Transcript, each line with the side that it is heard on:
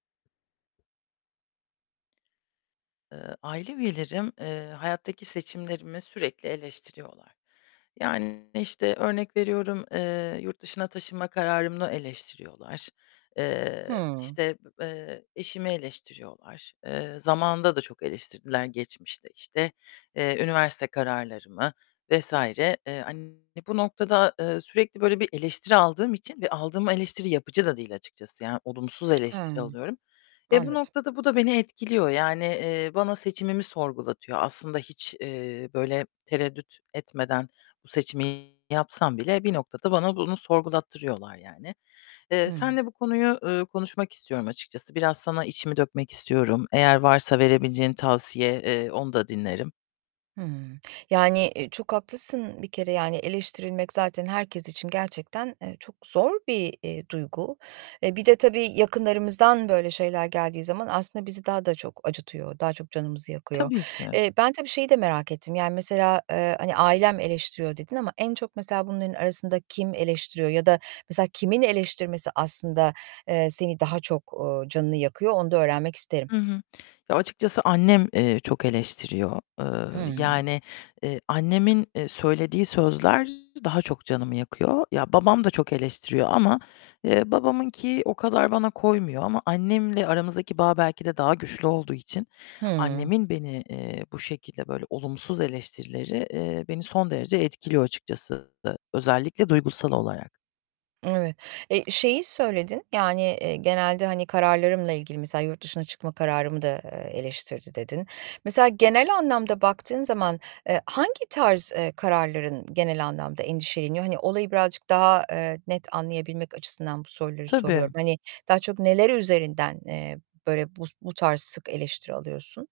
left: Eee, aile üyelerim, eee, hayattaki seçimlerimi sürekli eleştiriyorlar. Yani, işte, örnek veriyorum, eee, yurt dışına taşınma kararımı eleştiriyorlar. Eee,
right: Hımm.
left: işte, b eee, eşimi eleştiriyorlar. Eee, zamanında da çok eleştirdiler geçmişte, işte, eee, üniversite kararlarımı vs. eee, an bu noktada, eee, sürekli böyle bir eleştiri aldığım için ve aldığım eleştiri yapıcı da değil açıkçası. Yani olumsuz eleştiri
right: He.
left: alıyorum. E, bu
right: Anladım.
left: noktada bu da beni etkiliyor. Yani, eee, bana seçimimi sorgulatıyor. Aslında hiç, eee, böyle tereddüt etmeden bu seçimi yapsam bile bir noktada bana bunu sorgulattırıyorlar yani. Eee,
right: Hı.
left: seninle bu konuyu, ııı, konuşmak istiyorum açıkçası. Biraz sana içimi dökmek istiyorum. Eğer varsa verebileceğin tavsiye, eee, onu da dinlerim.
right: Hımm. Yani, eee, çok haklısın bir kere. Yani eleştirilmek zaten herkes için gerçekten, eee, çok zor bir, eee, duygu. Eee, bir de tabii yakınlarımızdan böyle şeyler geldiği zaman aslında bizi daha da çok acıtıyor, daha çok canımızı yakıyor.
left: Tabii ki.
right: Eee, ben tabii şeyi de merak ettim. Yani, mesela, eee, hani "Ailem eleştiriyor." dedin ama en çok mesela bunların arasında kim eleştiriyor? Ya da mesela kimin eleştirmesi aslında, eee, seni daha çok, ııı, canını yakıyor, onu da öğrenmek isterim.
left: Hı hı. Ya, açıkçası annem, eee, çok eleştiriyor. Eee,
right: Hımm.
left: yani, eee, annemin, eee, söylediği sözler daha çok canımı yakıyor. Ya, babam da çok eleştiriyor ama, eee, babamınki o kadar bana koymuyor ama annemle aramızdaki bağ belki de daha güçlü olduğu için
right: Hı.
left: annemin beni, eee, bu şekilde, böyle olumsuz eleştirileri, eee, beni son derece etkiliyor açıkçası. Özellikle duygusal olarak.
right: Evet, eee, şeyi söyledin, yani, eee, genelde, hani, kararlarımla ilgili, mesela yurt dışına çıkma kararımı da, eee, eleştirdi dedin. Mesela genel anlamda baktığın zaman, eee, hangi tarz, eee, kararların genel anlamda endişeleniyor? Hani olayı birazcık daha, eee, net anlayabilmek açısından bu soruları
left: Tabii.
right: soruyorum. Hani daha çok neleri üzerinden, eee, böyle bu bu tarz sık eleştiri alıyorsun?